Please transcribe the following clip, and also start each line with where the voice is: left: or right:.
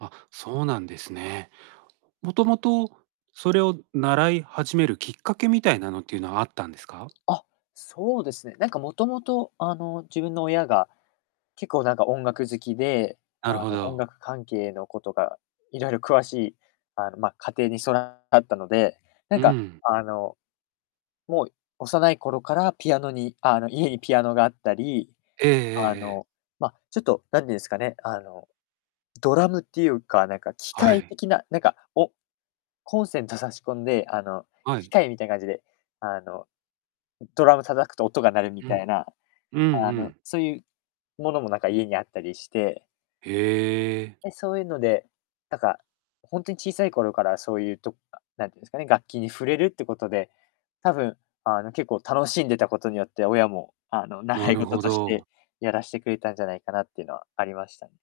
right: あ、そうなんですね。もともと、それを習い始めるきっかけみたいなのっていうのは、あったんですか？
left: あ、そうですね。なんかもともと、あの、自分の親が、結構なんか音楽好きで、
right: なる
left: あ
right: ほ
left: の、音
right: ど。
left: 楽関係のことが、いろいろ詳しい、あの、ま、家庭にそだ [unintelligible] だったので、な
right: う
left: ん
right: んう
left: か、
right: ん。
left: あの、もう幼い頃からピアノにあの、家にピアノがあったり、
right: えええ
left: あ
right: えええ。
left: の、ま、ちょっと、何てんすかね、あの、ドラムっていうか、なんか機
right: は
left: 械
right: い。
left: 的な、なんか、おコンセント差し込んで、あの、
right: は
left: 機
right: い。
left: 械みたいな感じで、あの、ドラム叩くと音が鳴るみ
right: う
left: た
right: ん。
left: いな、
right: うん
left: あ
right: う
left: の、
right: ん。
left: そういうものも、なんか、家にあったりして
right: へえ。
left: で、そういうので、なんか、ほんとに小さい頃からそういうとか何てんすかね、楽器に触れるってことで、多分、あの、結構楽しんでたことによって、親も、あの、
right: な
left: 習い
right: る
left: 事
right: ほ
left: とし
right: ど。
left: て、やらしてくれたんじゃないかなっていうのはありました。